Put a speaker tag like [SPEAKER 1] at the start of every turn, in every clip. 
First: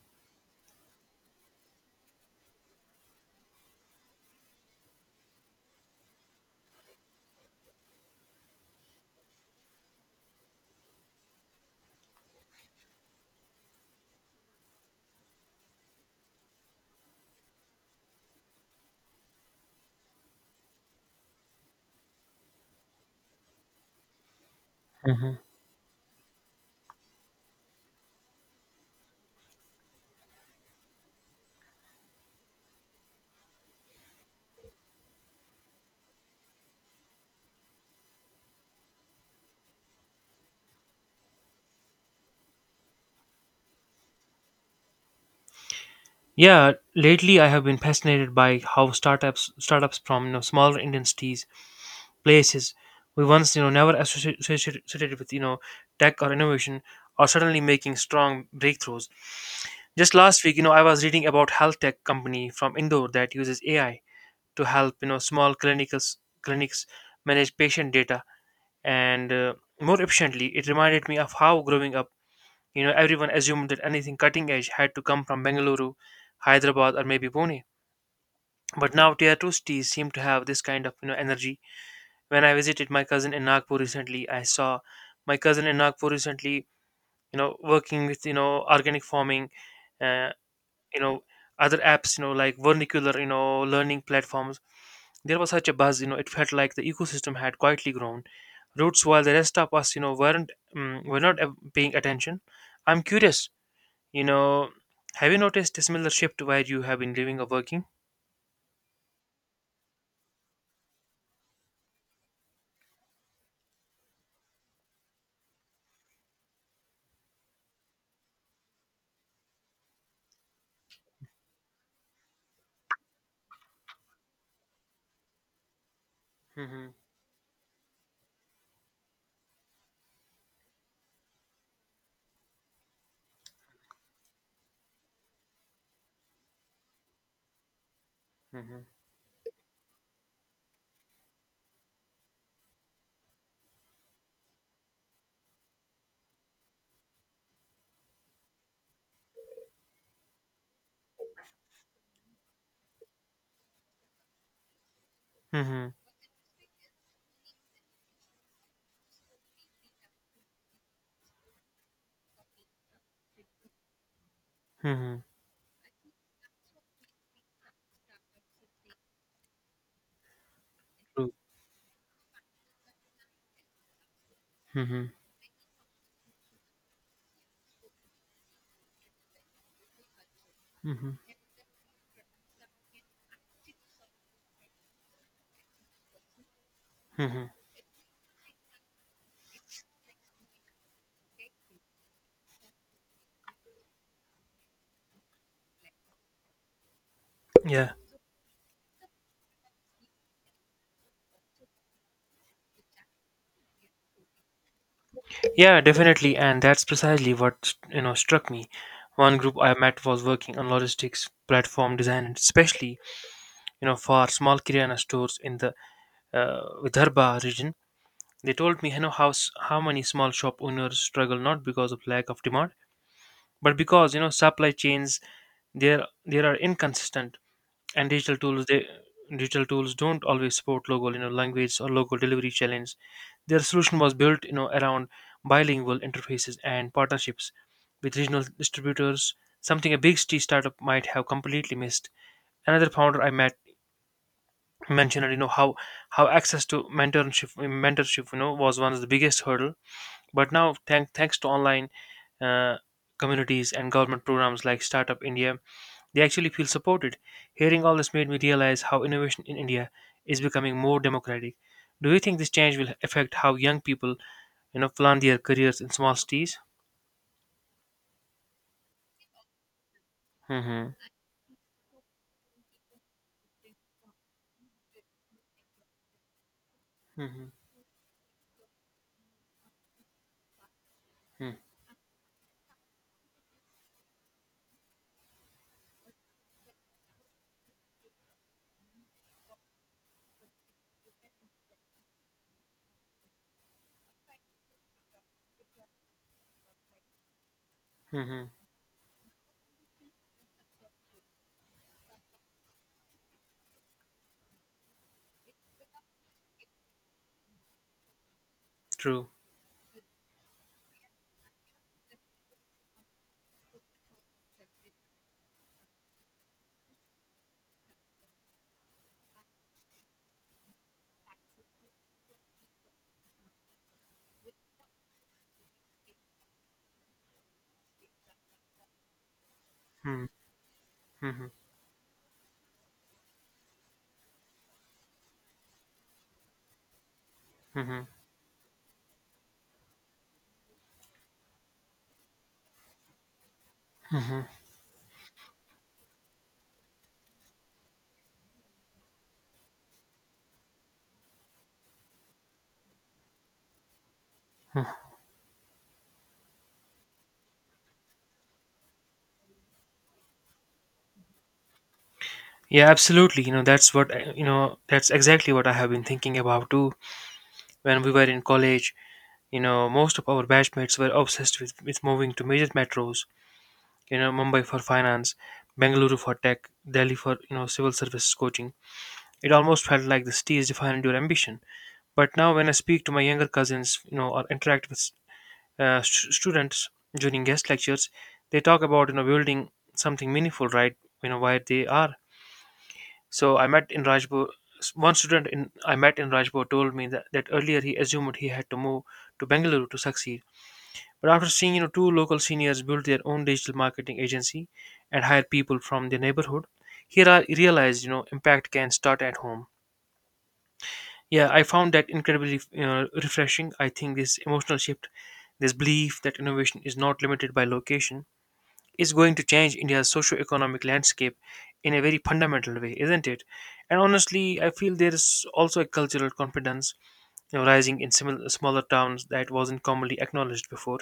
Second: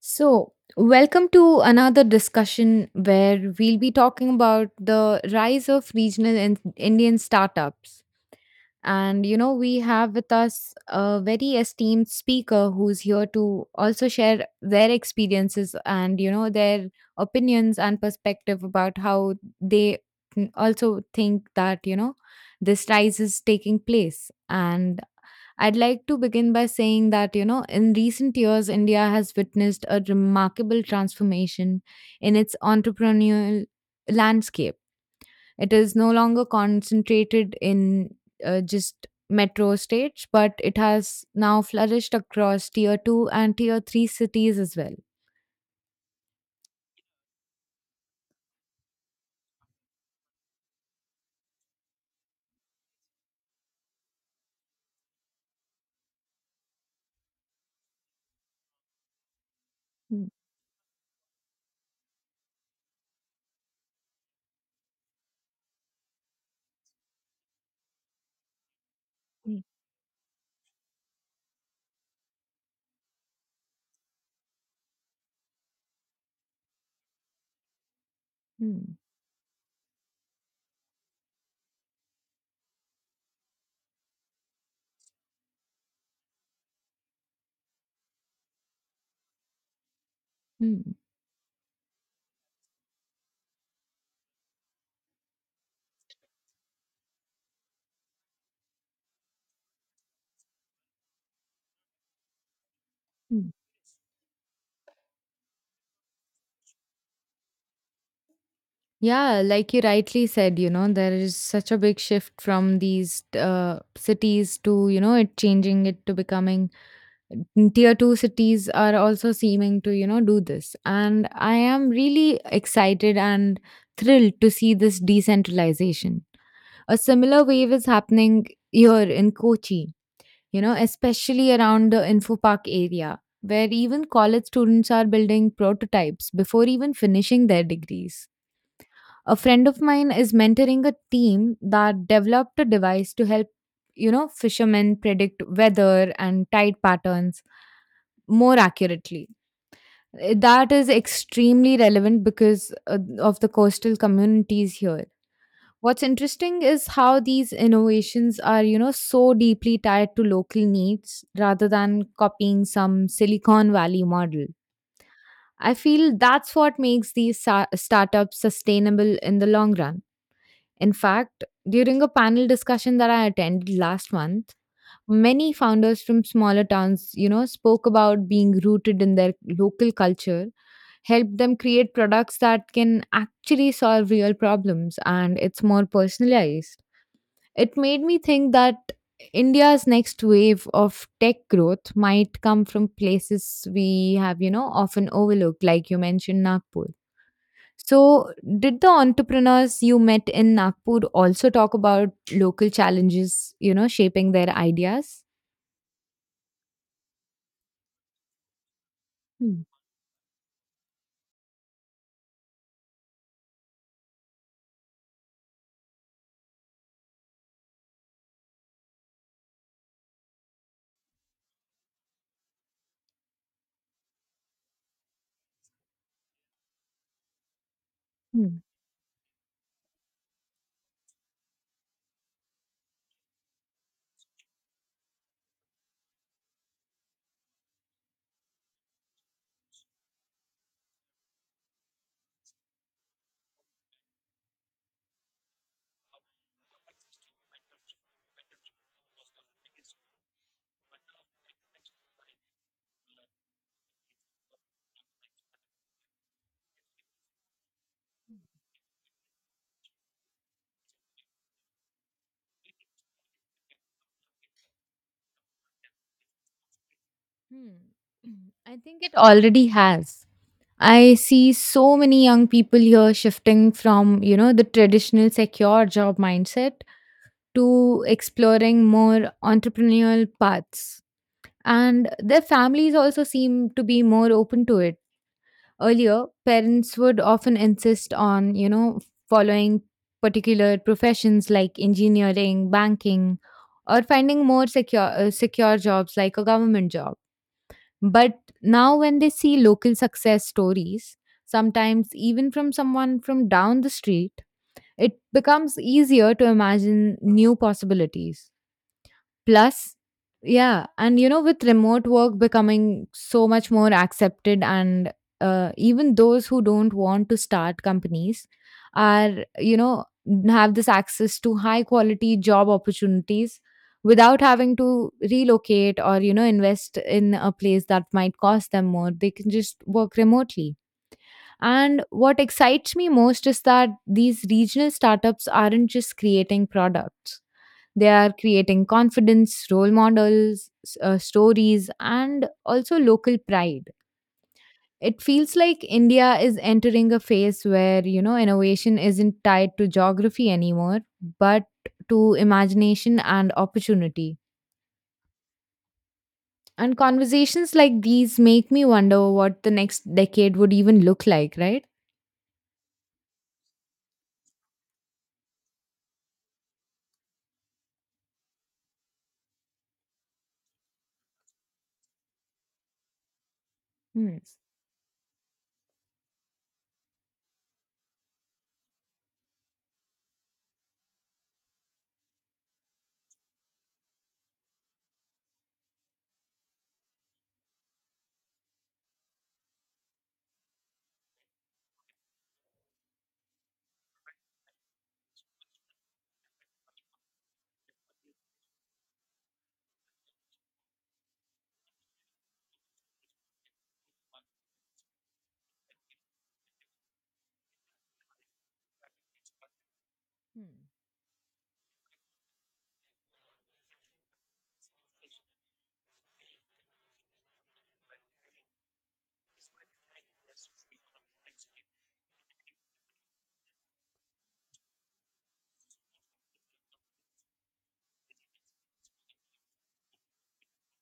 [SPEAKER 1] So, welcome to another discussion where we'll be talking about the rise of regional Indian startups. And, you know, we have with us a very esteemed speaker who's here to also share their experiences and, you know, their opinions and perspective about how they also think that, you know, this rise is taking place. And
[SPEAKER 2] Mhm.
[SPEAKER 1] I'd like to begin by saying that, you know, in recent years, India has witnessed a remarkable transformation in its entrepreneurial landscape. It is no longer concentrated in just metro states, but it has now flourished across tier 2 and tier 3 cities as well.
[SPEAKER 2] Yeah, lately I have been fascinated by how startups from smaller Indian cities places we once never associ- associated associated with tech or innovation are suddenly making strong breakthroughs. Just
[SPEAKER 1] Mm,
[SPEAKER 2] last week, you know, I was reading about health tech company from Indore that uses AI to help small clinicals clinics manage patient data and
[SPEAKER 1] mm,
[SPEAKER 2] more efficiently. It reminded me of how growing up, you know, everyone assumed that anything cutting edge had to come from Bengaluru, Hyderabad, or maybe Pune, but
[SPEAKER 1] mm,
[SPEAKER 2] now Teatros teas seem to have this kind of energy. When I visited my cousin in Nagpur recently, I saw my cousin in Nagpur recently, you know, working with organic farming, uh,
[SPEAKER 1] mm,
[SPEAKER 2] you know, other apps, you know, like vernacular, you know, learning platforms. There was such a buzz, you know, it felt like the ecosystem had quietly grown roots, while the rest of us, you know, were not paying attention. I'm curious,
[SPEAKER 1] mm.
[SPEAKER 2] you know, have you noticed a similar shift where you have been living or working?
[SPEAKER 1] Yeah, like you rightly said, you know, there is such a big shift from these cities to, you know, it changing it to becoming tier two cities are also seeming to, you know, do this. And I am really excited and thrilled to see this decentralization.
[SPEAKER 2] Hmm.
[SPEAKER 1] A similar wave is happening here in Kochi, you know, especially around the Info Park area, where even college students are building prototypes before even finishing their degrees.
[SPEAKER 2] Hmm.
[SPEAKER 1] A friend of mine is mentoring a team that developed a device to help, you know, fishermen predict weather and tide patterns more accurately. That is extremely relevant because of the coastal communities here.
[SPEAKER 2] Hmm.
[SPEAKER 1] What's interesting is how these innovations are, you know, so deeply tied to local needs rather than copying some Silicon Valley model.
[SPEAKER 2] Hmm.
[SPEAKER 1] I feel that's what makes these startups sustainable in the long run. In
[SPEAKER 2] True.
[SPEAKER 1] fact, during a panel discussion that I attended last month,
[SPEAKER 2] Mm-hmm.
[SPEAKER 1] many founders from smaller towns, you know, spoke about being rooted in their local culture,
[SPEAKER 2] Mm-hmm.
[SPEAKER 1] helped them create products that can actually solve real problems and it's more personalized.
[SPEAKER 2] Mm-hmm.
[SPEAKER 1] It made me think that India's next wave of tech growth might come from places we have, you know, often overlooked, like you mentioned Nagpur.
[SPEAKER 2] Yeah.
[SPEAKER 1] So, did the entrepreneurs you met in Nagpur also talk about local challenges, you know, shaping their ideas?
[SPEAKER 2] Yeah, definitely. And that's precisely what, you know, struck me. One group
[SPEAKER 1] Hmm.
[SPEAKER 2] I met was working on logistics platform design, and especially, you know, for small kirana stores in the Vidarbha region. They told me, you know, how many small shop owners struggle not because of lack of demand, but because, you know, supply chains, there are inconsistent. And
[SPEAKER 1] Hmm.
[SPEAKER 2] digital tools don't always support local language or local delivery challenge. Their solution was built around bilingual interfaces and partnerships with regional distributors, something a big city startup might have completely missed. Another founder I met mentioned how access to mentorship was one of the biggest hurdle. But now thanks to online uh, communities and government programs like Startup India, they actually feel supported. Hearing all this made me realize how innovation in India is becoming more democratic. Do you think this change will affect how young people, you know, plan their careers in small cities?
[SPEAKER 1] Hmm. I think it already has.
[SPEAKER 2] Hmm.
[SPEAKER 1] I see so many young people here shifting from, you know, the traditional secure job mindset
[SPEAKER 2] Hmm.
[SPEAKER 1] to exploring more entrepreneurial paths.
[SPEAKER 2] Hmm.
[SPEAKER 1] And their families also seem to be more open to it. Earlier, parents would often insist on, you know, following particular professions like engineering, banking, or finding more secure secure jobs like a government job. But
[SPEAKER 2] Hmm.
[SPEAKER 1] now, when they see local success stories, sometimes even from someone from down the street, it becomes easier to imagine new possibilities.
[SPEAKER 2] True.
[SPEAKER 1] Plus, yeah, and you know, with remote work becoming so much more accepted, and even those who don't want to start companies are, you know, have this access to high quality job opportunities without having to relocate or you know invest in a place that might cost them more. They can just work
[SPEAKER 2] Hmm.
[SPEAKER 1] remotely.
[SPEAKER 2] Hmm.
[SPEAKER 1] And what excites me most is that these regional startups aren't just creating products,
[SPEAKER 2] Hmm.
[SPEAKER 1] they are creating confidence, role models, stories, and also local pride.
[SPEAKER 2] Hmm.
[SPEAKER 1] It feels like India is entering a phase where, you know, innovation isn't tied to geography anymore, but to imagination and opportunity. And conversations like these make me wonder what the next decade would even look like, right?
[SPEAKER 2] Yeah, absolutely. You know, that's what I- you know. That's exactly what I have been thinking about too. When we were in college, you know, most of our batchmates were obsessed with moving to major metros. You know,
[SPEAKER 1] Hmm.
[SPEAKER 2] Mumbai for finance, Bengaluru for tech, Delhi for civil services coaching. It almost felt like the city is defining your ambition. But now, when I speak to my younger cousins, you know, or interact with students during guest lectures, they talk about building something meaningful, right? You know where they are. So I met in Rajpur. One student in I met in Rajpur told me that earlier he assumed he had to move to Bengaluru to succeed. But after seeing two local seniors build their own digital marketing agency and hire people from their neighborhood, he realized impact can start at home.
[SPEAKER 1] Hmm.
[SPEAKER 2] Yeah, I found that incredibly refreshing. I think this emotional shift, this belief that innovation is not limited by location, is going to change India's socio-economic landscape in a very fundamental way, isn't it? And honestly, I feel there is also a cultural confidence, you know, rising in similar, smaller towns that wasn't commonly acknowledged before.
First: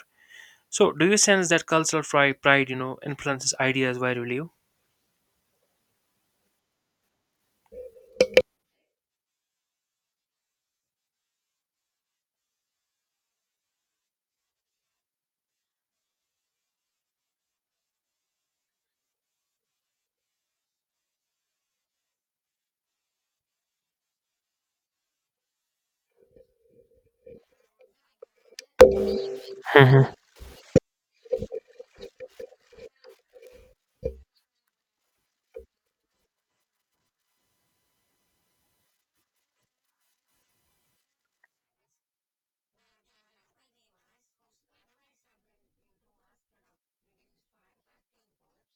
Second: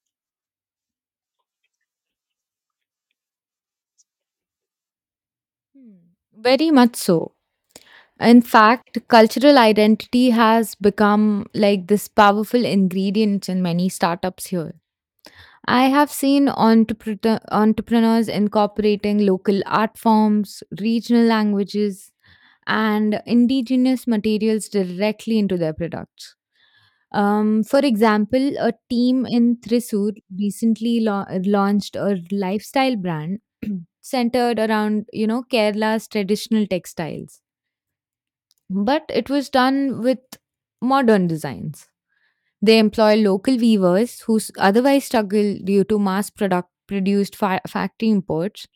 [SPEAKER 2] So, do you sense that pride, you know, influences ideas virally?
[SPEAKER 1] Hmm. Very much so. In fact, cultural identity has become like this powerful ingredient in many startups here. I have seen entrepreneurs incorporating local art forms, regional languages, and indigenous materials directly into their products. For example, a team in Thrissur
[SPEAKER 2] Mhm.
[SPEAKER 1] recently launched a lifestyle brand centered around, you know, Kerala's traditional textiles, but it was done with modern designs. They employ local weavers who otherwise struggle due to mass product produced factory imports,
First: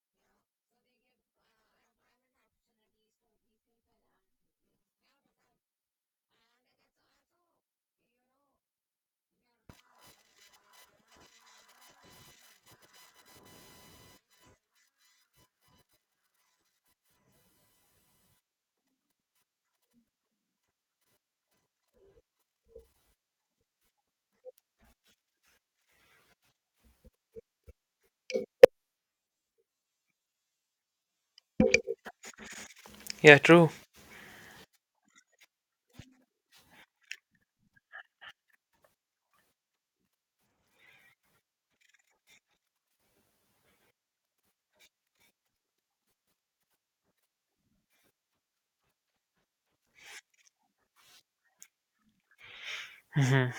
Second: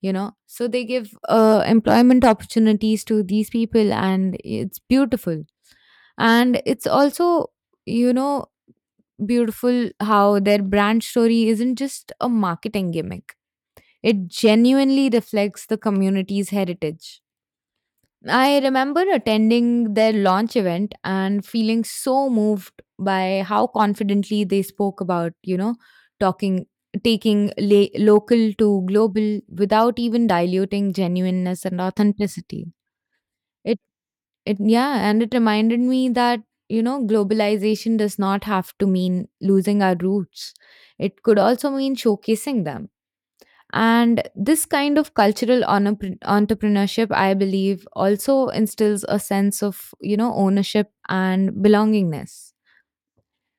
[SPEAKER 1] you know. So they give employment opportunities to these people, and it's beautiful. And it's also, you know, beautiful how their brand story isn't just a marketing gimmick, it genuinely reflects the community's heritage. I remember attending their launch event and feeling so moved by how confidently they spoke about, you know, talking taking local to global without even diluting genuineness and authenticity.
[SPEAKER 2] Yeah, true.
[SPEAKER 1] It it yeah, and it reminded me that, you know, globalization does not have to mean losing our roots. It could also mean showcasing them. And this kind of cultural entrepreneurship, I believe, also instills a sense of, you know, ownership and belongingness.
[SPEAKER 2] Mhm.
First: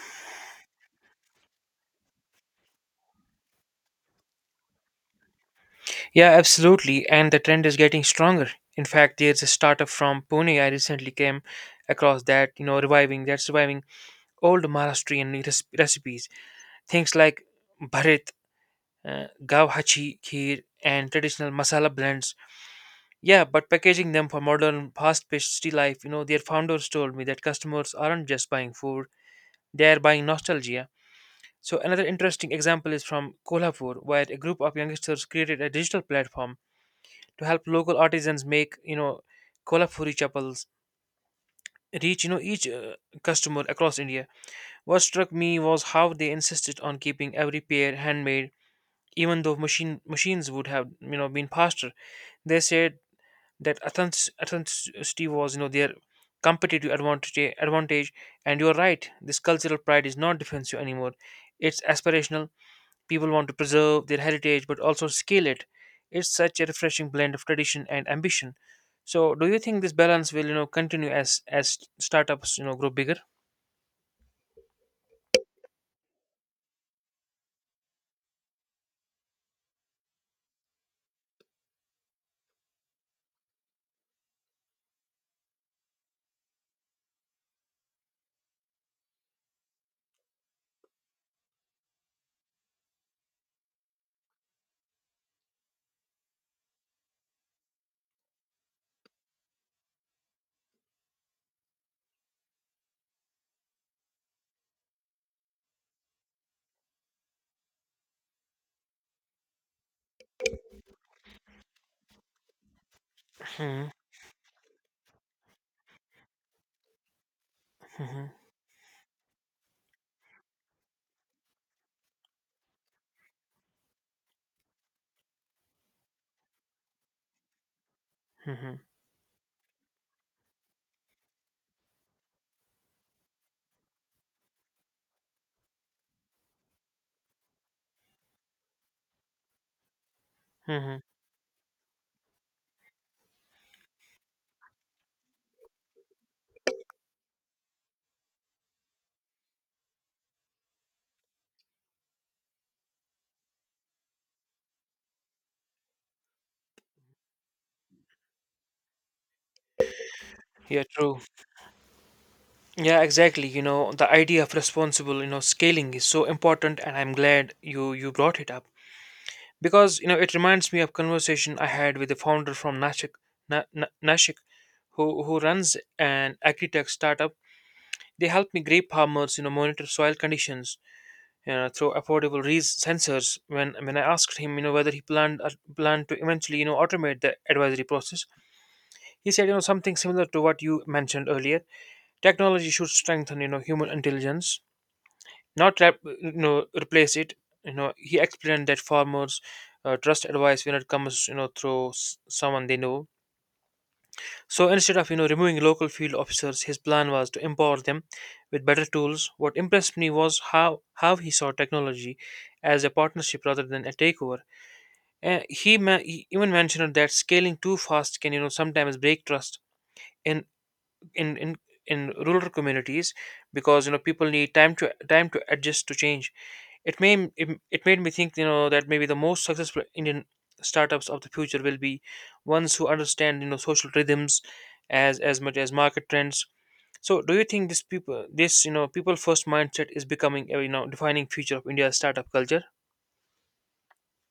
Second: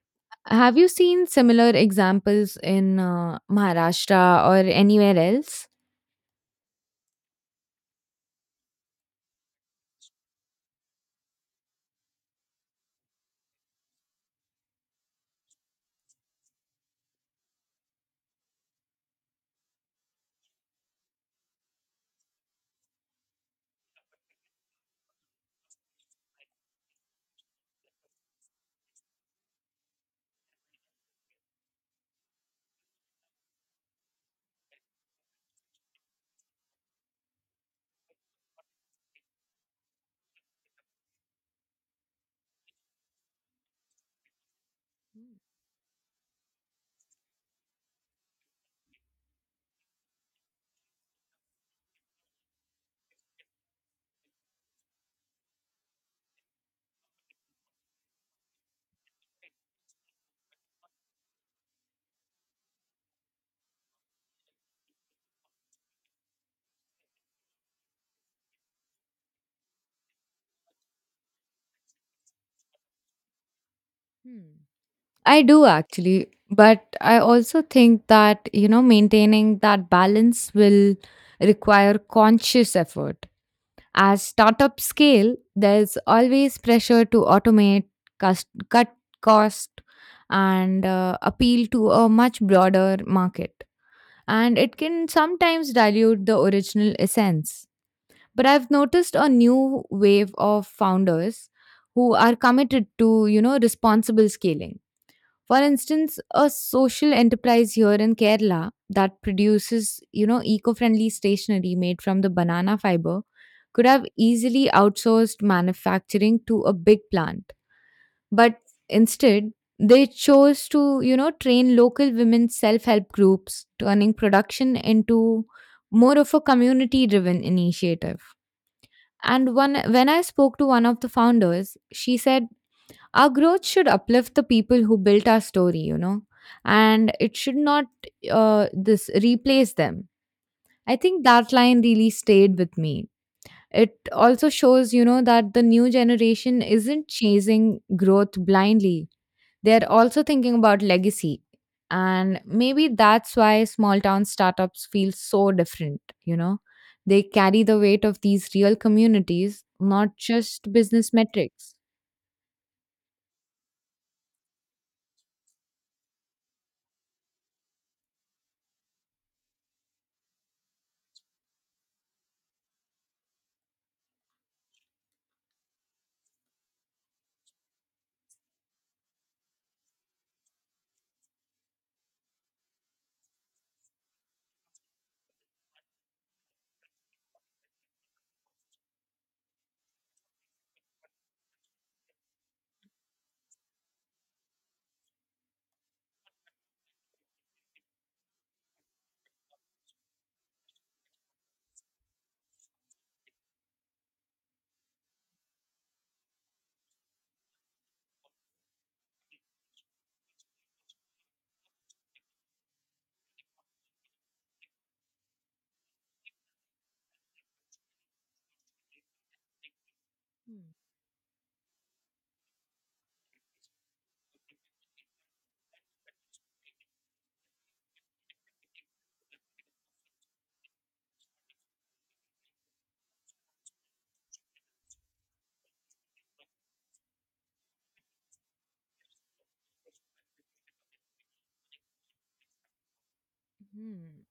[SPEAKER 1] Have you seen similar examples in Maharashtra or anywhere else?
[SPEAKER 2] Yeah, absolutely. And the trend is getting stronger. In fact, there's a startup from Pune I recently came across that, you know, reviving that's reviving old recipes. Things like bharat, gavhachi kheer, and traditional masala blends. Yeah, but packaging them for modern, fast-paced city life. You know, their founders told me that customers aren't just buying food; they are buying nostalgia. So another interesting example is from Kolhapur, where a group of youngsters created a digital platform to help local artisans make kolhapuri chappals reach each customer across India. What struck me was how they insisted on keeping every pair handmade, even though machines would have been faster. They said that authenticity was their competitive advantage. And you're right, this cultural pride is not defensive anymore, it's aspirational. People want to preserve their heritage but also scale it. It's such a refreshing blend of tradition and ambition. So, do you think this balance will, you know, continue as startups, you know, grow bigger?
[SPEAKER 1] Hmm. I do actually, but I also think that, you know, maintaining that balance will require conscious effort. As startups scale, there's always pressure to automate, cut cost, and appeal to a much broader market. And it can sometimes dilute the original essence. But I've noticed a new wave of founders who are committed to, you know, responsible scaling. For instance, a social enterprise here in Kerala that produces, you know, eco-friendly stationery made from the banana fiber could
[SPEAKER 2] Hmm.
[SPEAKER 1] have easily outsourced manufacturing to a big plant.
[SPEAKER 2] Mhm,
[SPEAKER 1] But instead, they chose to, you know, train local women's self-help groups, turning production into more of a community-driven initiative.
[SPEAKER 2] mhm,
[SPEAKER 1] And one when I spoke to one of the founders, she said our growth should uplift the people who built our story, you know, and it should not this replace them. I
[SPEAKER 2] mhm.
[SPEAKER 1] think that line really stayed with me. It also shows, you know, that the new generation isn't chasing growth blindly. They're also thinking about legacy. And maybe that's why small town startups feel so different, you know. They carry the weight of these real communities, not just
[SPEAKER 2] Yeah,
[SPEAKER 1] business
[SPEAKER 2] true.
[SPEAKER 1] metrics.
[SPEAKER 2] Yeah, exactly. You know, the idea of responsible, you know, scaling is so important, and I'm glad you brought it up, because you know it reminds me of conversation I had with the founder from Nashik, Nashik, who runs an agri-tech startup. They help me grape farmers, you know, monitor soil conditions through affordable sensors. When I asked him, you know, whether he planned to eventually, you know, automate the advisory process, he said, you know, something similar to what you mentioned earlier. Technology should strengthen, you know, human intelligence, not replace it. You know, he explained that farmers trust advice when it comes, you know, through someone they know. So instead of removing local field officers, his plan was to empower them with better tools. What impressed me was how he saw technology as a partnership rather than a takeover. And he even mentioned that scaling too fast can sometimes break trust in in in in rural communities, because you know people need time to adjust to change. It made me think that maybe the most successful Indian startups of the future will be ones who understand social rhythms as much as market trends. So do you think this people this you know people first mindset is becoming a defining feature of India's startup culture?
[SPEAKER 1] Hmm.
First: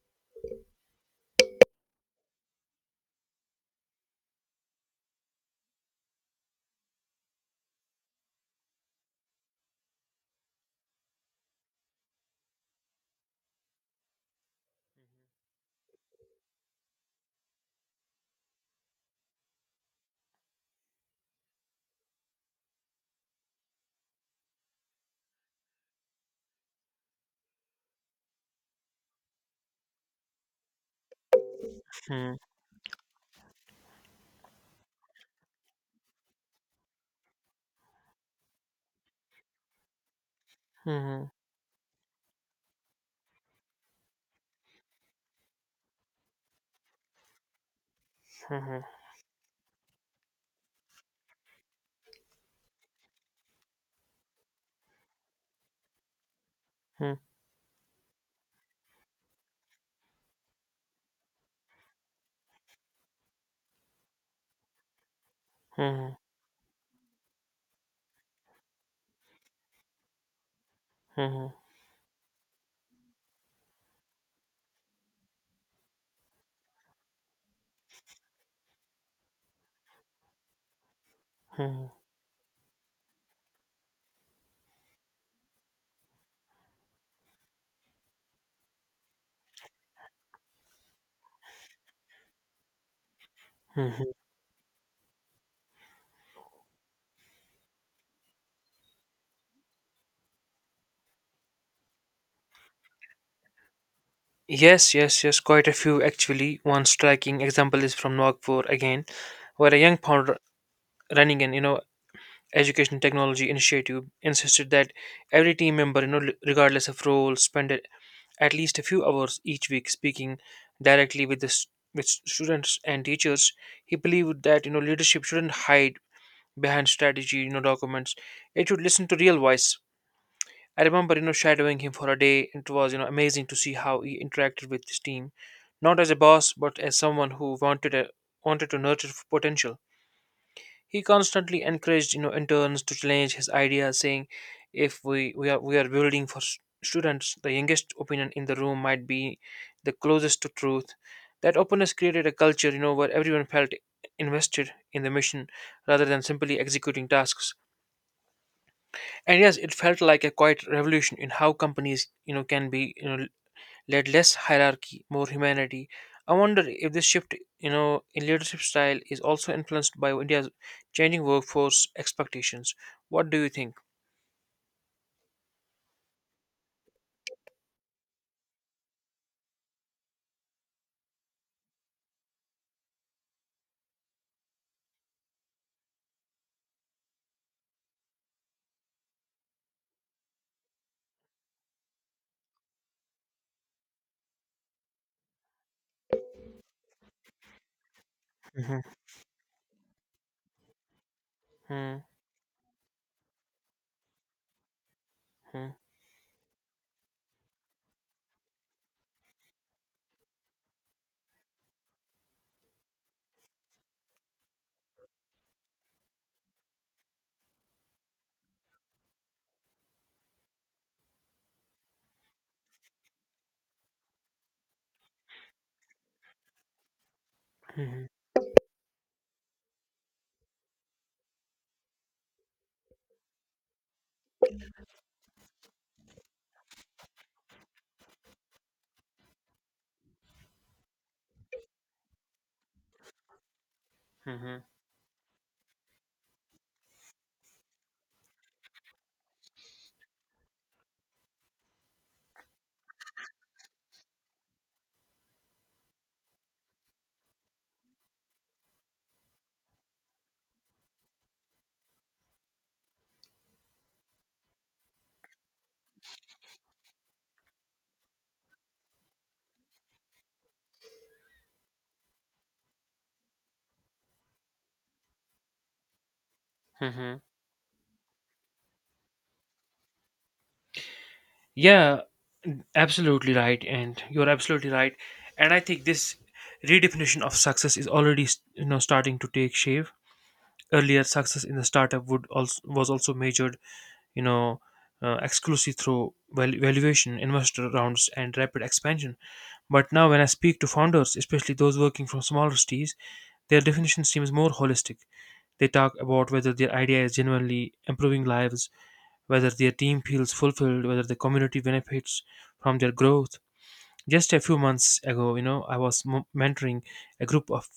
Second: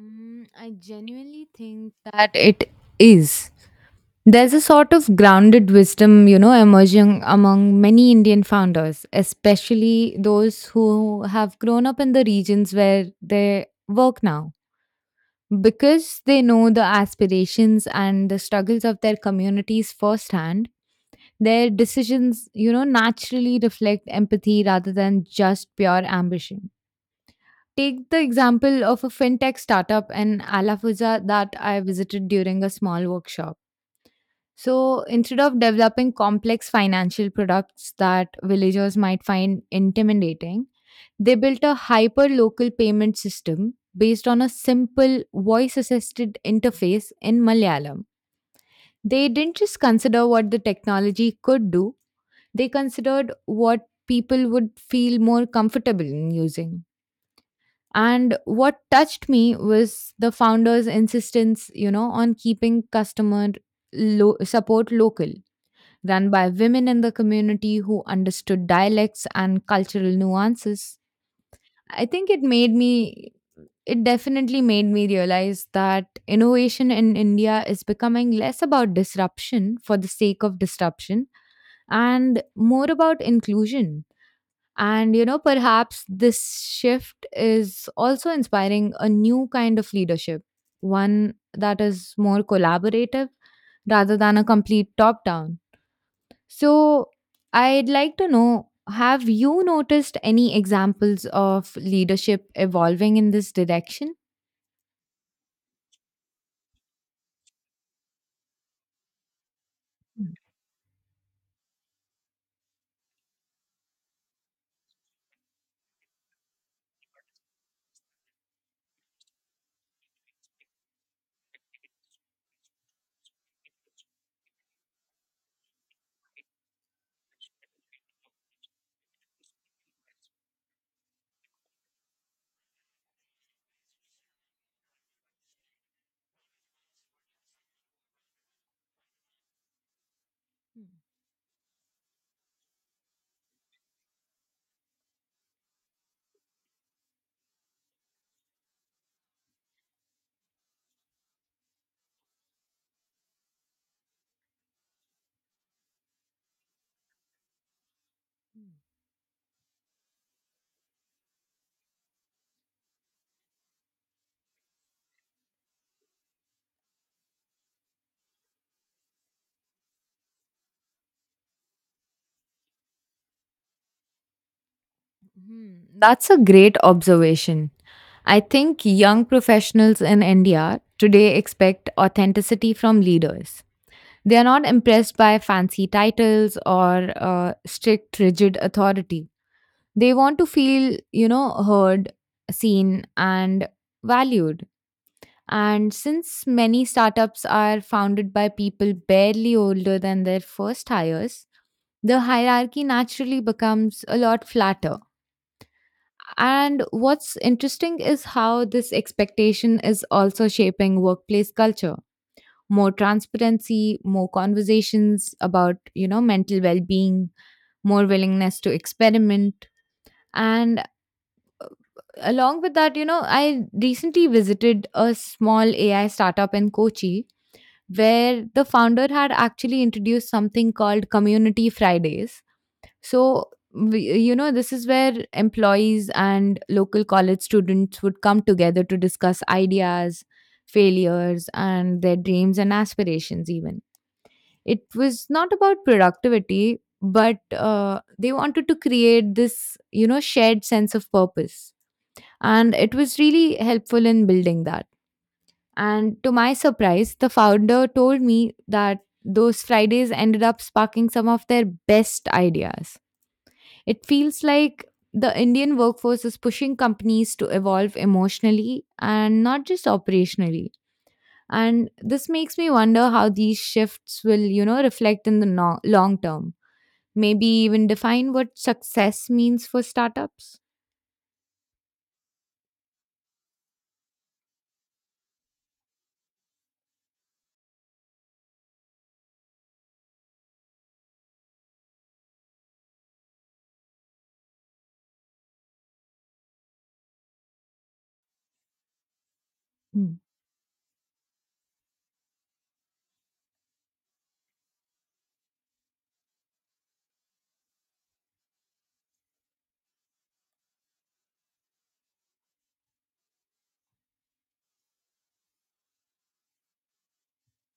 [SPEAKER 1] I genuinely think that it is. There's a sort of grounded wisdom, you know, emerging among many Indian founders, especially those who have grown up in the regions where they work now, because they know the aspirations and the struggles of their communities firsthand. Their decisions, you know, naturally reflect empathy rather than just pure ambition. Take the example of a fintech startup in Alafuza that I visited
[SPEAKER 2] Hmm.
[SPEAKER 1] during a small workshop. So instead of developing complex financial products that villagers might find intimidating,
[SPEAKER 2] Hmm.
[SPEAKER 1] they built a hyper local payment system based on a simple voice assisted interface in Malayalam.
[SPEAKER 2] Hmm.
[SPEAKER 1] They didn't just consider what the technology could do, they considered what people would feel more comfortable in using.
[SPEAKER 2] Hmm.
[SPEAKER 1] And what touched me was the founder's insistence, you know, on keeping customer support local,
[SPEAKER 2] Hmm.
[SPEAKER 1] run by women in the community who understood dialects and cultural nuances.
[SPEAKER 2] Hmm. Hmm.
[SPEAKER 1] I think it made me, It definitely made me realize that innovation in India is becoming less about disruption for the sake of disruption
[SPEAKER 2] Hmm.
[SPEAKER 1] and more about inclusion. And, you know, perhaps this shift is also inspiring a new kind of leadership, one that is more collaborative
[SPEAKER 2] Hmm.
[SPEAKER 1] rather than a complete top down. So, I'd like to know, have you noticed any examples of leadership evolving in this direction?
[SPEAKER 2] Yes, yes, yes, quite a few actually. One striking example is from Nagpur again, where a young founder running an education technology initiative insisted that every team member regardless of role spend at least a few hours each week speaking directly with the students and teachers. He believed that leadership shouldn't hide behind strategy documents. It should listen to real voice. I remember, you know, shadowing him for a day. And It was, you know, amazing to see how he interacted with his team, not as a boss, but as someone who wanted to nurture potential. He constantly encouraged, you know, interns to challenge his ideas, saying, "If we are we are building for students, the youngest opinion in the room might be the closest to truth." That openness created a culture, you know, where everyone felt invested in the mission rather than simply executing tasks. And yes, it felt like a quiet revolution in how companies, you know, can be, you know, led. Less hierarchy, more humanity. I wonder if this shift, you know, in leadership style is also influenced by India's changing workforce expectations. What do you think?
[SPEAKER 1] Hmm, That's a great observation. I think young professionals in India today expect authenticity from leaders. They are not impressed by fancy titles or strict, rigid authority. They want to feel, you know, heard, seen, and valued. And since many startups are founded by
[SPEAKER 2] Mhm,
[SPEAKER 1] people barely older than their first hires,
[SPEAKER 2] mhm,
[SPEAKER 1] the hierarchy naturally becomes a lot flatter. And what's interesting is how this expectation is also shaping workplace culture: more transparency, more conversations about, you know, mental well-being, more willingness to experiment. And along with that, you know, I recently visited a small AI startup in Kochi
[SPEAKER 2] mhm, mhm,
[SPEAKER 1] where the founder had actually introduced something called Community Fridays. So, we, you know, this is where employees and local college students would come together to discuss ideas, failures, and their dreams and aspirations, even.
[SPEAKER 2] mhm,
[SPEAKER 1] It was not about productivity, but they wanted to create this, you know, shared sense of purpose. And it was really helpful in building that. And to my surprise, the founder told me that those Fridays ended up sparking some of their best ideas. It feels like the Indian workforce is pushing companies to evolve emotionally and not just operationally. And this makes me wonder how these shifts will, you know, reflect in the long term.
[SPEAKER 2] mhm.
[SPEAKER 1] Maybe even define what success means for startups?
[SPEAKER 2] Yeah, absolutely right. And you're absolutely right, and I think this redefinition of success is already, you know, starting to take shape. Earlier success in the startup would also was also measured, you know, exclusive through valuation, investor rounds, and rapid expansion. But now,
[SPEAKER 1] Hmm.
[SPEAKER 2] when I speak to founders, especially those working from smaller cities, their definition seems more holistic. They talk about whether their idea is genuinely improving lives, whether their team feels fulfilled, whether the community benefits from their growth. Just a few months ago, you know, I was mentoring a group of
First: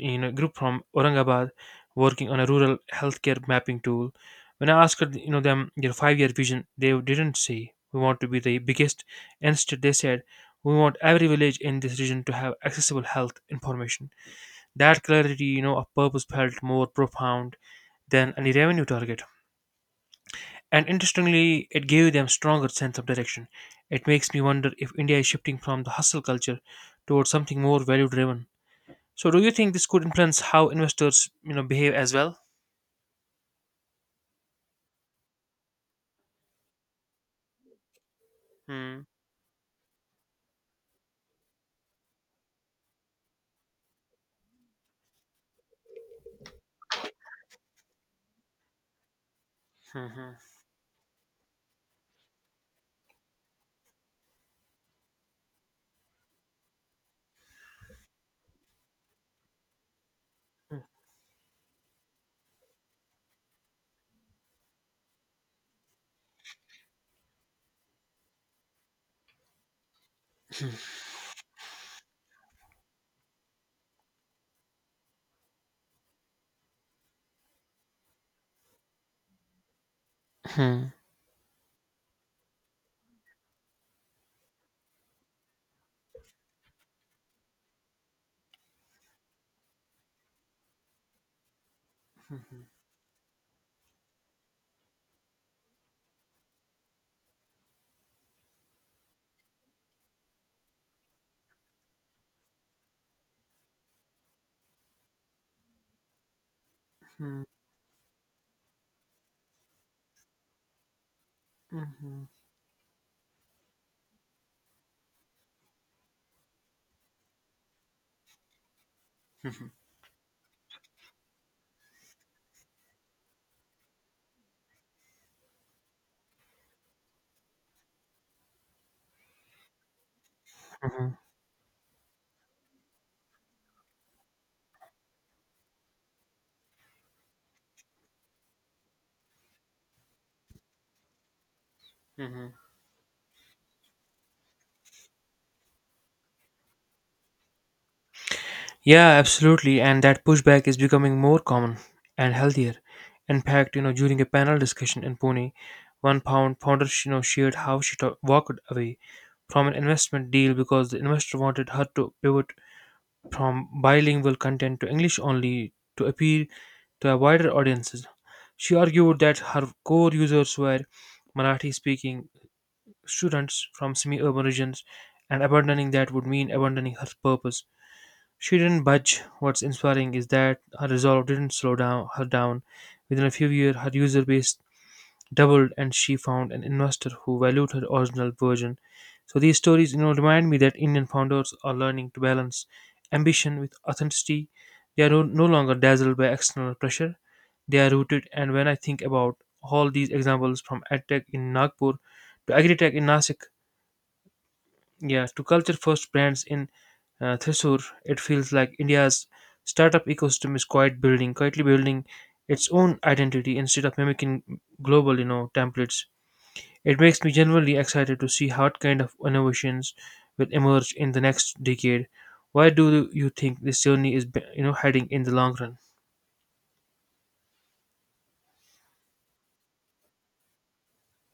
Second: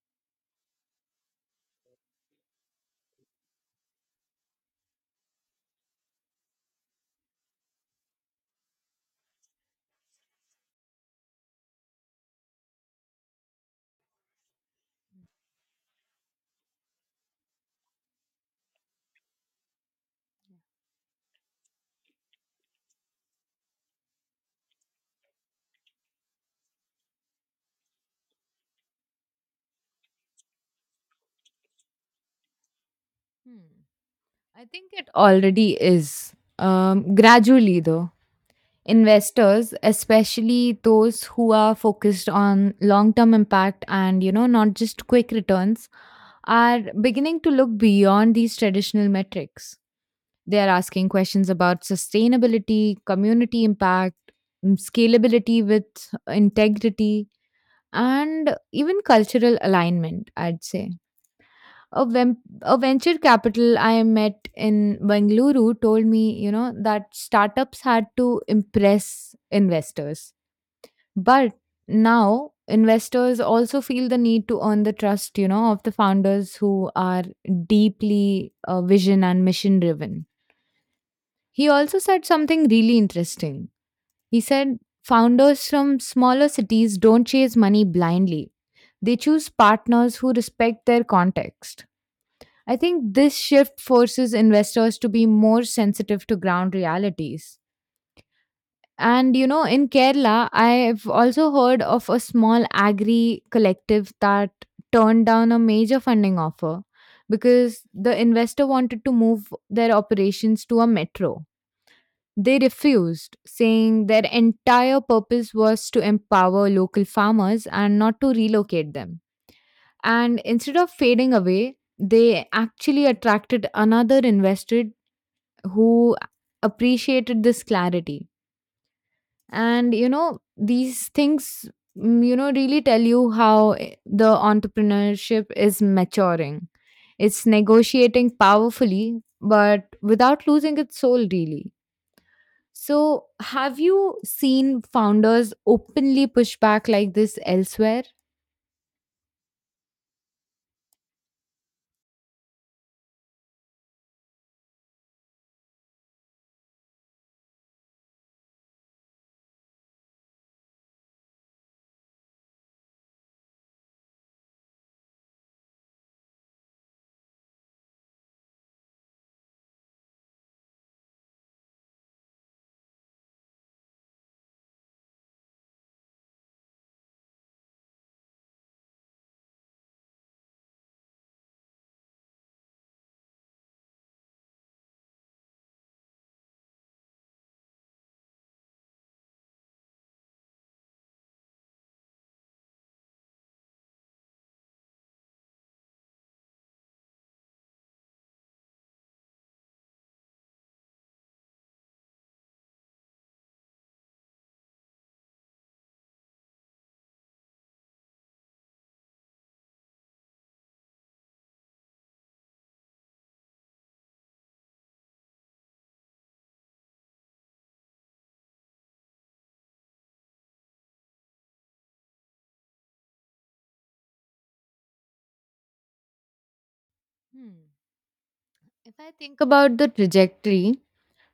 [SPEAKER 2] a group from Aurangabad working on a rural healthcare mapping tool. When I asked you know them their 5-year vision, they didn't say we want to be the biggest. Instead, they said we want every village in this region to have accessible health information. That clarity, you know, of purpose felt more profound than any revenue target. And interestingly, it gave them stronger sense of direction. It makes me wonder if India is shifting from the hustle culture towards something more value driven. So, do you think this could influence how investors, you know, behave as well?
[SPEAKER 1] Hmm. I think it already is. Gradually, though,
[SPEAKER 2] Hmm.
[SPEAKER 1] investors, especially those who are focused on long term impact and, you know, not just quick returns, are beginning to look beyond these traditional metrics.
[SPEAKER 2] Hmm.
[SPEAKER 1] They are asking questions about sustainability, community impact, scalability with integrity, and even cultural alignment, I'd
[SPEAKER 2] Hmm.
[SPEAKER 1] say. A venture capital I met in Bengaluru told me, you know, that startups had to impress investors. But now investors also feel the need to earn the trust, you know, of the founders who are deeply vision and mission driven.
[SPEAKER 2] Hmm.
[SPEAKER 1] He also said something really interesting. He said founders from smaller cities don't chase money blindly. They choose partners who respect their context. I think this shift forces investors to be more sensitive to ground realities. And you know, in Kerala, I've also heard of a small agri collective that turned down a major funding offer
[SPEAKER 2] Hmm.
[SPEAKER 1] because the investor wanted to move their operations to a metro. They refused, saying their entire purpose was to empower local farmers and not to relocate them. And instead of fading away, they actually attracted another investor who appreciated this clarity. And, you know, these
[SPEAKER 2] Hmm.
[SPEAKER 1] things, you know, really tell you how the entrepreneurship is maturing. It's negotiating powerfully, but without losing its soul, really.
[SPEAKER 2] Hmm.
[SPEAKER 1] So, have you seen founders openly push back like this elsewhere?
[SPEAKER 2] Yeah, absolutely. And that pushback is becoming more common and healthier. In fact, during a panel discussion in Pune, one pound founder, shared how walked away from an investment deal because the investor wanted her to pivot from bilingual content to English only to appeal to a wider audiences. She argued that her core users were Marathi speaking students from semi urban regions, and abandoning that would mean abandoning her purpose. She didn't budge. What's inspiring is that her resolve didn't slow down her down. Within a few years, her user base doubled and she found an investor who valued her original version. So these stories, remind me that Indian founders are learning to balance ambition with authenticity. They are no longer dazzled by external pressure. They are rooted, and when I think about all these examples, from edtech in Nagpur to agritech in Nasik, yeah, to culture first brands in Thrissur, it feels like India's startup ecosystem is quite building quietly building its own identity instead of mimicking global, templates. It makes me genuinely excited to see what kind of innovations will emerge in the next decade. Why do you think this journey is heading in the long run?
[SPEAKER 1] Hmm. If I think about the trajectory.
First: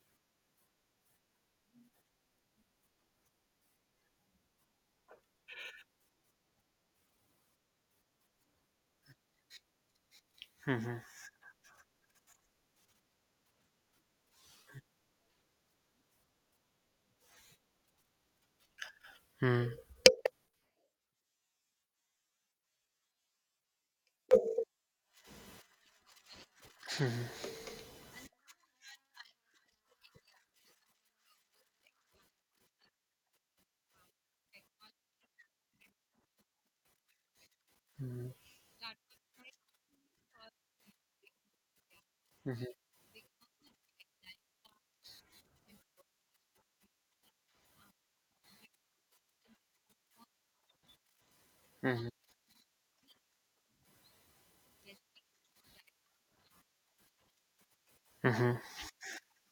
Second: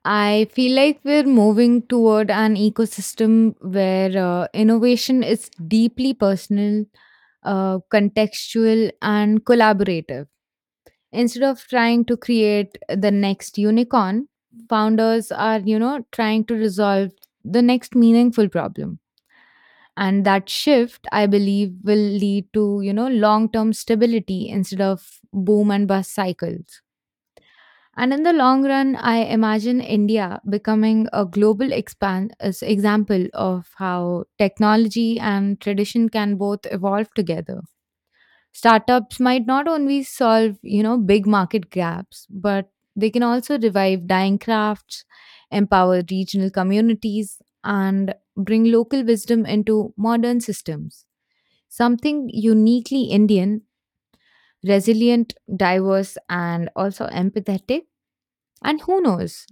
[SPEAKER 1] I feel like we're moving toward an ecosystem where innovation is deeply personal, contextual, and collaborative.
[SPEAKER 2] Mhm,
[SPEAKER 1] Instead of trying to create the next unicorn, founders are, you know, trying to resolve the next meaningful problem.
[SPEAKER 2] mhm,
[SPEAKER 1] And that shift, I believe, will lead to, you know, long term stability instead of boom and bust cycles. And in the long run, I imagine India becoming a global expand, as example of how technology and tradition can both evolve together.
[SPEAKER 2] mhm,
[SPEAKER 1] Startups might not only solve, you know, big market gaps,
[SPEAKER 2] mhm,
[SPEAKER 1] but they can also revive dying crafts, empower regional communities, and bring local wisdom into modern systems.
[SPEAKER 2] mhm,
[SPEAKER 1] Something uniquely Indian, resilient, diverse, and also empathetic.
[SPEAKER 2] mhm,
[SPEAKER 1] And who knows?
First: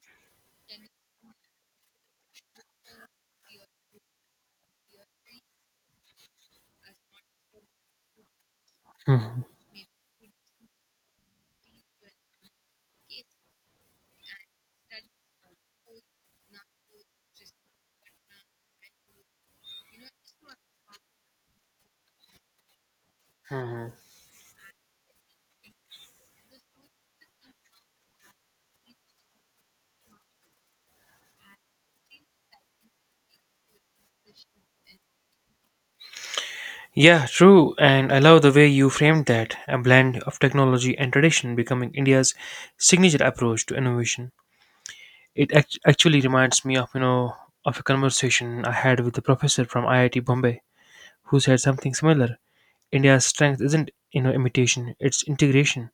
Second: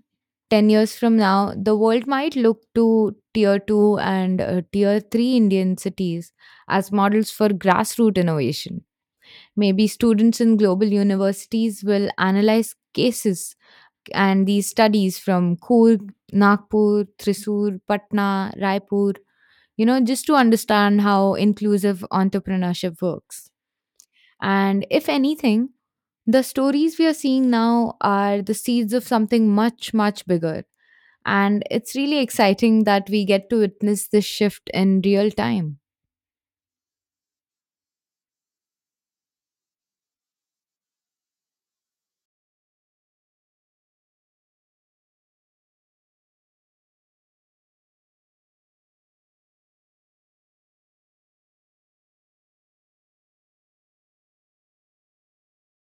[SPEAKER 1] 10 years from now, the world might look to tier 2 and tier 3 Indian cities as models for grassroots innovation.
[SPEAKER 2] mhm.
[SPEAKER 1] Maybe students in global universities will analyze cases and these studies from Coorg, Nagpur, Thrissur, Patna, Raipur, you know, just to understand how inclusive entrepreneurship works. And if anything, the stories we are seeing now are the seeds of something much, much bigger, and it's really exciting that we get to witness this shift in real time.
[SPEAKER 2] Yeah, true. And I love the way you framed that, a blend of technology and tradition becoming India's signature approach to innovation. Actually reminds me of, of a conversation I had with a professor from IIT Bombay who said something similar. India's strength isn't, imitation; it's integration.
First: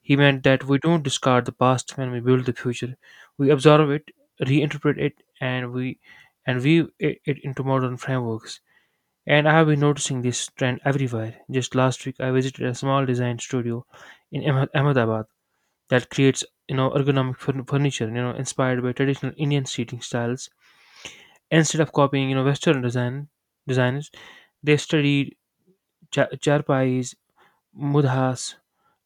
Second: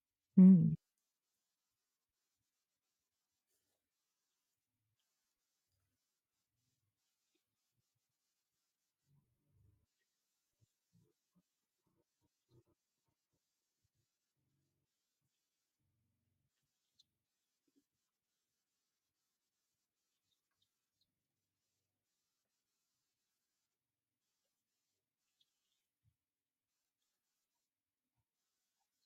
[SPEAKER 2] He meant that
[SPEAKER 1] Hmm.
[SPEAKER 2] we don't discard the past when we build the future. We absorb it, reinterpret it, and we and weave it into modern frameworks. And I have been noticing this trend everywhere. Just last week, I visited a small design studio in Ahmedabad that creates, ergonomic furniture, inspired by traditional Indian seating styles. Instead of copying, Western design designers, they studied charpais, mudhas,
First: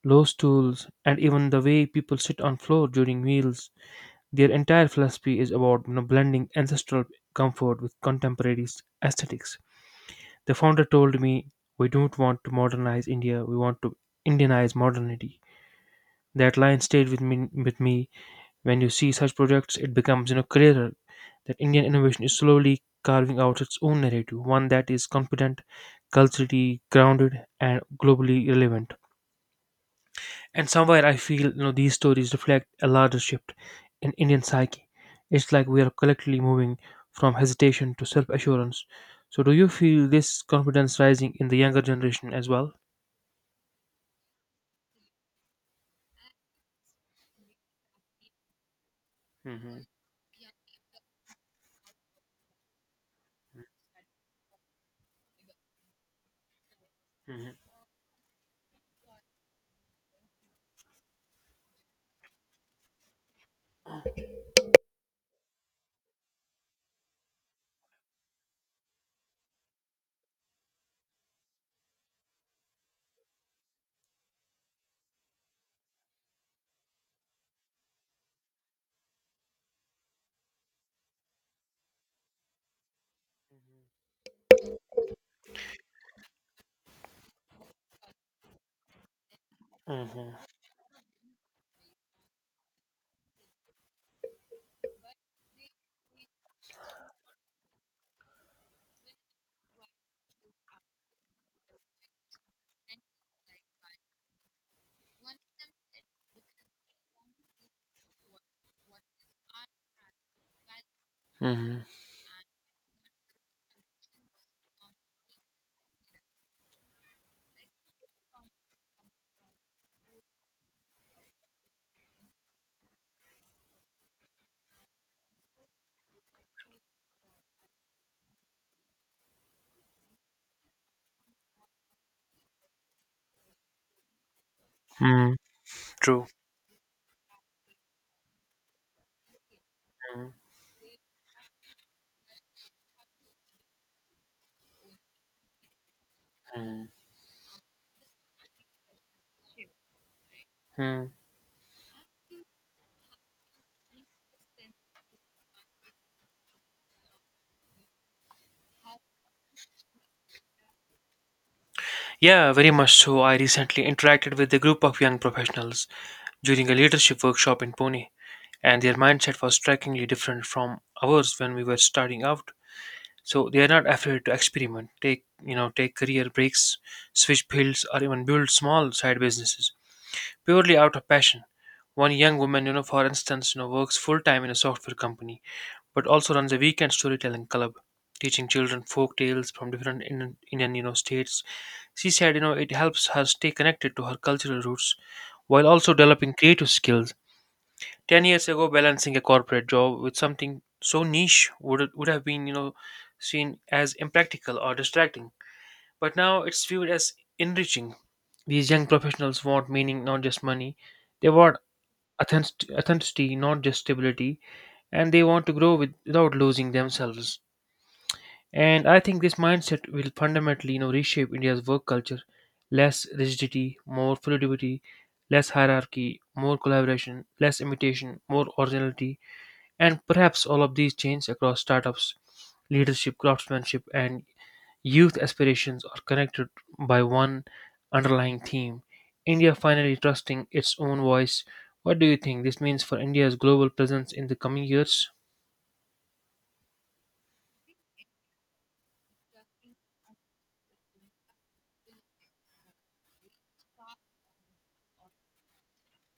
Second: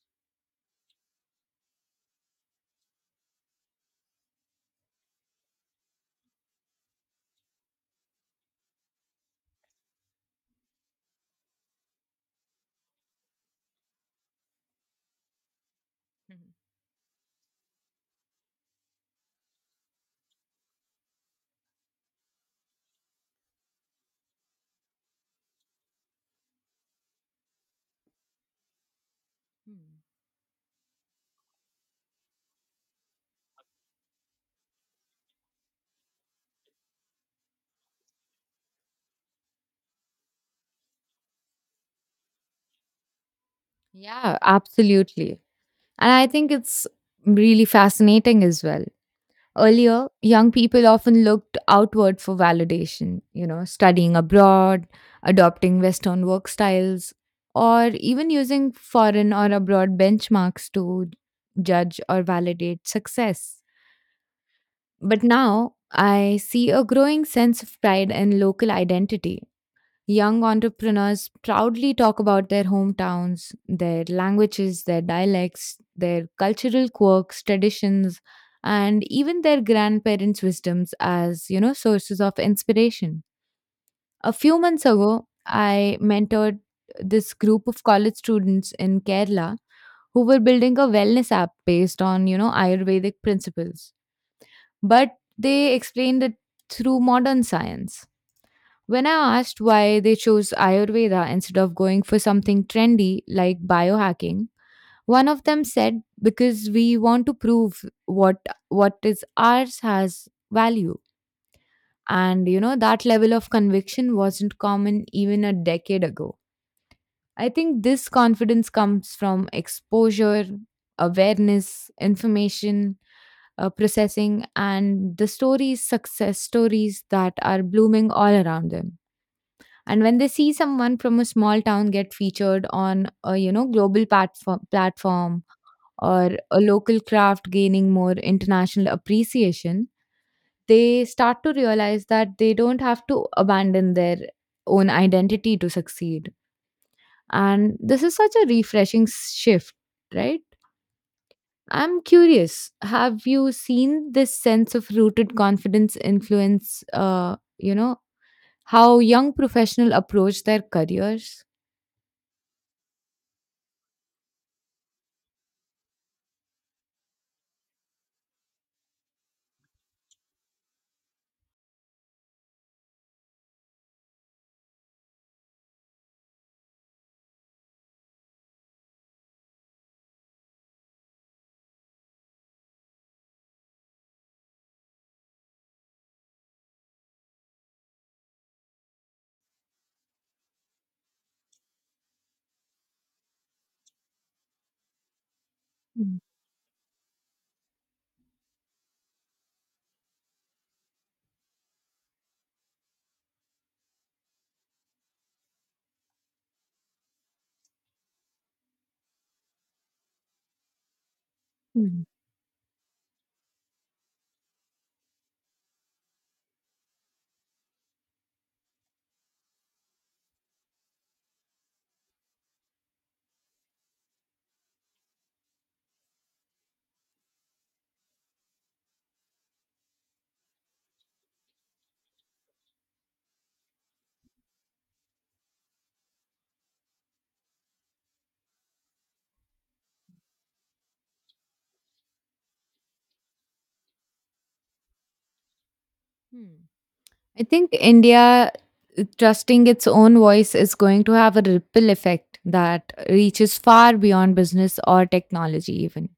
[SPEAKER 2] low stools, and even the way people sit on floor during meals. Their entire philosophy is about, blending ancestral comfort with contemporary aesthetics. The founder told me, "We don't want to modernize India. We want to Indianize modernity." That line stayed with me. With me, when you see such projects, it becomes, clearer that Indian innovation is slowly carving out its own narrative, one that is confident, culturally grounded, and globally relevant.
[SPEAKER 1] Mhm.
[SPEAKER 2] And somewhere I feel, these stories reflect a larger shift in Indian psyche. It's like we are collectively moving from hesitation to self assurance. So, do you feel this confidence rising in the younger generation as well?
[SPEAKER 1] Yeah, absolutely. And I think it's really fascinating as well.
[SPEAKER 2] Hmm.
[SPEAKER 1] Earlier, young people often looked outward for validation, you know, studying abroad, adopting Western work styles,
[SPEAKER 2] Hmm.
[SPEAKER 1] or even using foreign or abroad benchmarks to judge or validate success. But now I see a growing sense of pride in local identity. Young entrepreneurs proudly talk about their hometowns, their languages, their dialects, their cultural quirks, traditions, and even their grandparents' wisdoms as, you know, sources of inspiration. A few months ago, I mentored this group of college students in Kerala who
[SPEAKER 2] Hmm.
[SPEAKER 1] were building a wellness app based on, you know, Ayurvedic principles. But they explained it through modern science. When I asked why they chose Ayurveda instead of going for something trendy like biohacking, one of them said, because we want to prove what what is ours has value.
[SPEAKER 2] Hmm.
[SPEAKER 1] And you know, that level of conviction wasn't common even a decade ago. I think this confidence comes from exposure, awareness, information processing, and the stories success stories that are blooming all around them. And when they see someone from a small town get featured on a, you know, global platform
[SPEAKER 2] Mm,
[SPEAKER 1] platform
[SPEAKER 2] true.
[SPEAKER 1] or a local craft gaining more international appreciation,
[SPEAKER 2] Mm.
[SPEAKER 1] they start to realize that they don't have to abandon their own identity to succeed.
[SPEAKER 2] Hmm.
[SPEAKER 1] And this is such a refreshing shift, right?
[SPEAKER 2] Mm.
[SPEAKER 1] I'm curious, have you seen this sense of rooted confidence influence, you know, how young professionals approach their careers?
[SPEAKER 2] Yeah, very much so. I recently interacted with a group of young professionals during a leadership workshop in Pune, and their mindset was strikingly different from ours when we were starting out. So they are not afraid to experiment, take, take career breaks, switch fields, or even build small side businesses purely out of passion. One young woman, for instance, works full time in a software company but also runs a weekend storytelling club teaching children folk tales from different Indian, states. She said, it helps her stay connected to her cultural roots while also developing creative skills. 10 years ago, balancing a corporate job with something so niche would have been, seen as impractical or distracting, but now it's viewed as enriching. These young professionals want meaning, not just money. They want
[SPEAKER 1] Mm.
[SPEAKER 2] authenticity, not just stability, and they want to grow without losing themselves. And I think this mindset will fundamentally, reshape India's work culture. Less rigidity, more fluidity. Less hierarchy, more collaboration. Less imitation, more originality. And perhaps all of these change across startups, leadership, craftsmanship, and youth aspirations are connected by one underlying theme: India finally trusting its own voice. What do you think this means for India's global presence in the coming years?
[SPEAKER 1] Hmm. I think India trusting its own voice is going to have a ripple effect that reaches far beyond business or technology, even.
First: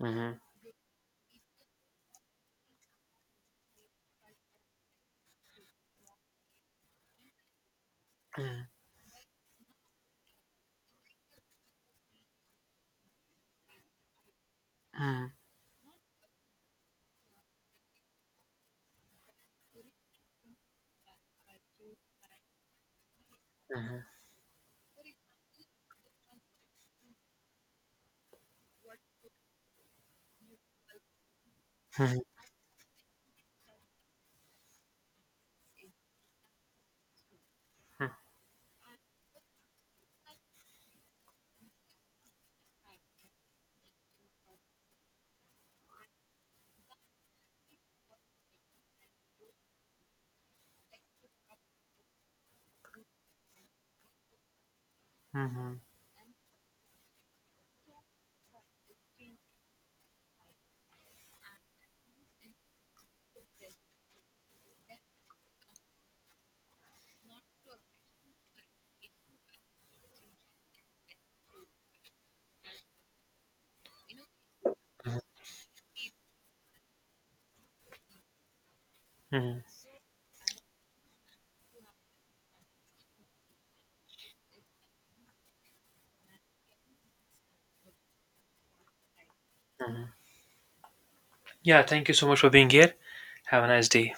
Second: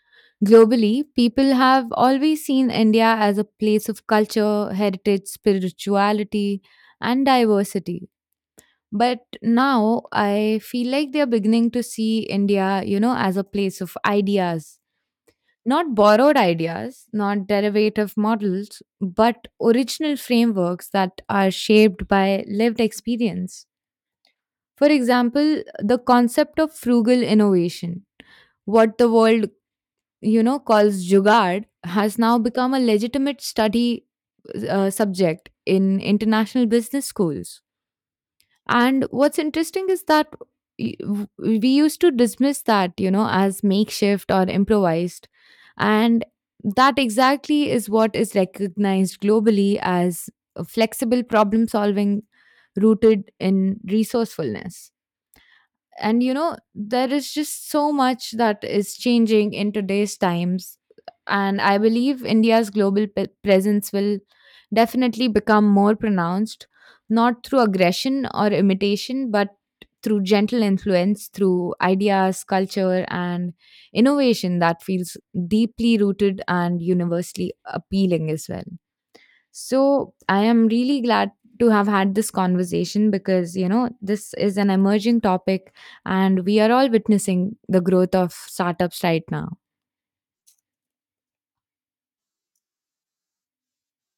[SPEAKER 2] Mhm.
[SPEAKER 1] Globally, people have always seen India as a place of culture, heritage, spirituality, and diversity.
[SPEAKER 2] Mhm.
[SPEAKER 1] But now I feel like they're beginning to see India, you know, as a place of ideas,
[SPEAKER 2] Mhm.
[SPEAKER 1] not borrowed ideas, not derivative models, but original frameworks that are shaped by lived experience.
[SPEAKER 2] Mhm.
[SPEAKER 1] For example, the concept of frugal innovation, what the world, you know, calls jugaad, has
[SPEAKER 2] Mhm.
[SPEAKER 1] now become a legitimate study subject in international business schools. And what's interesting is that we used to dismiss that, you know, as makeshift or improvised. And that exactly is what is recognized globally as a flexible problem solving rooted in resourcefulness.
[SPEAKER 2] Mhm.
[SPEAKER 1] And you know, there is just so much that is changing in today's times, and I believe India's global presence will definitely become more pronounced, not through aggression or imitation, but through gentle influence, through ideas, culture, and innovation that feels deeply rooted and universally appealing as well.
[SPEAKER 2] Mhm.
[SPEAKER 1] So I am really glad to have had this conversation because, you know, this is an emerging topic and we are all witnessing the growth of startups right now.
[SPEAKER 2] Mhm. Yeah, thank you so much for being here. Have a nice day.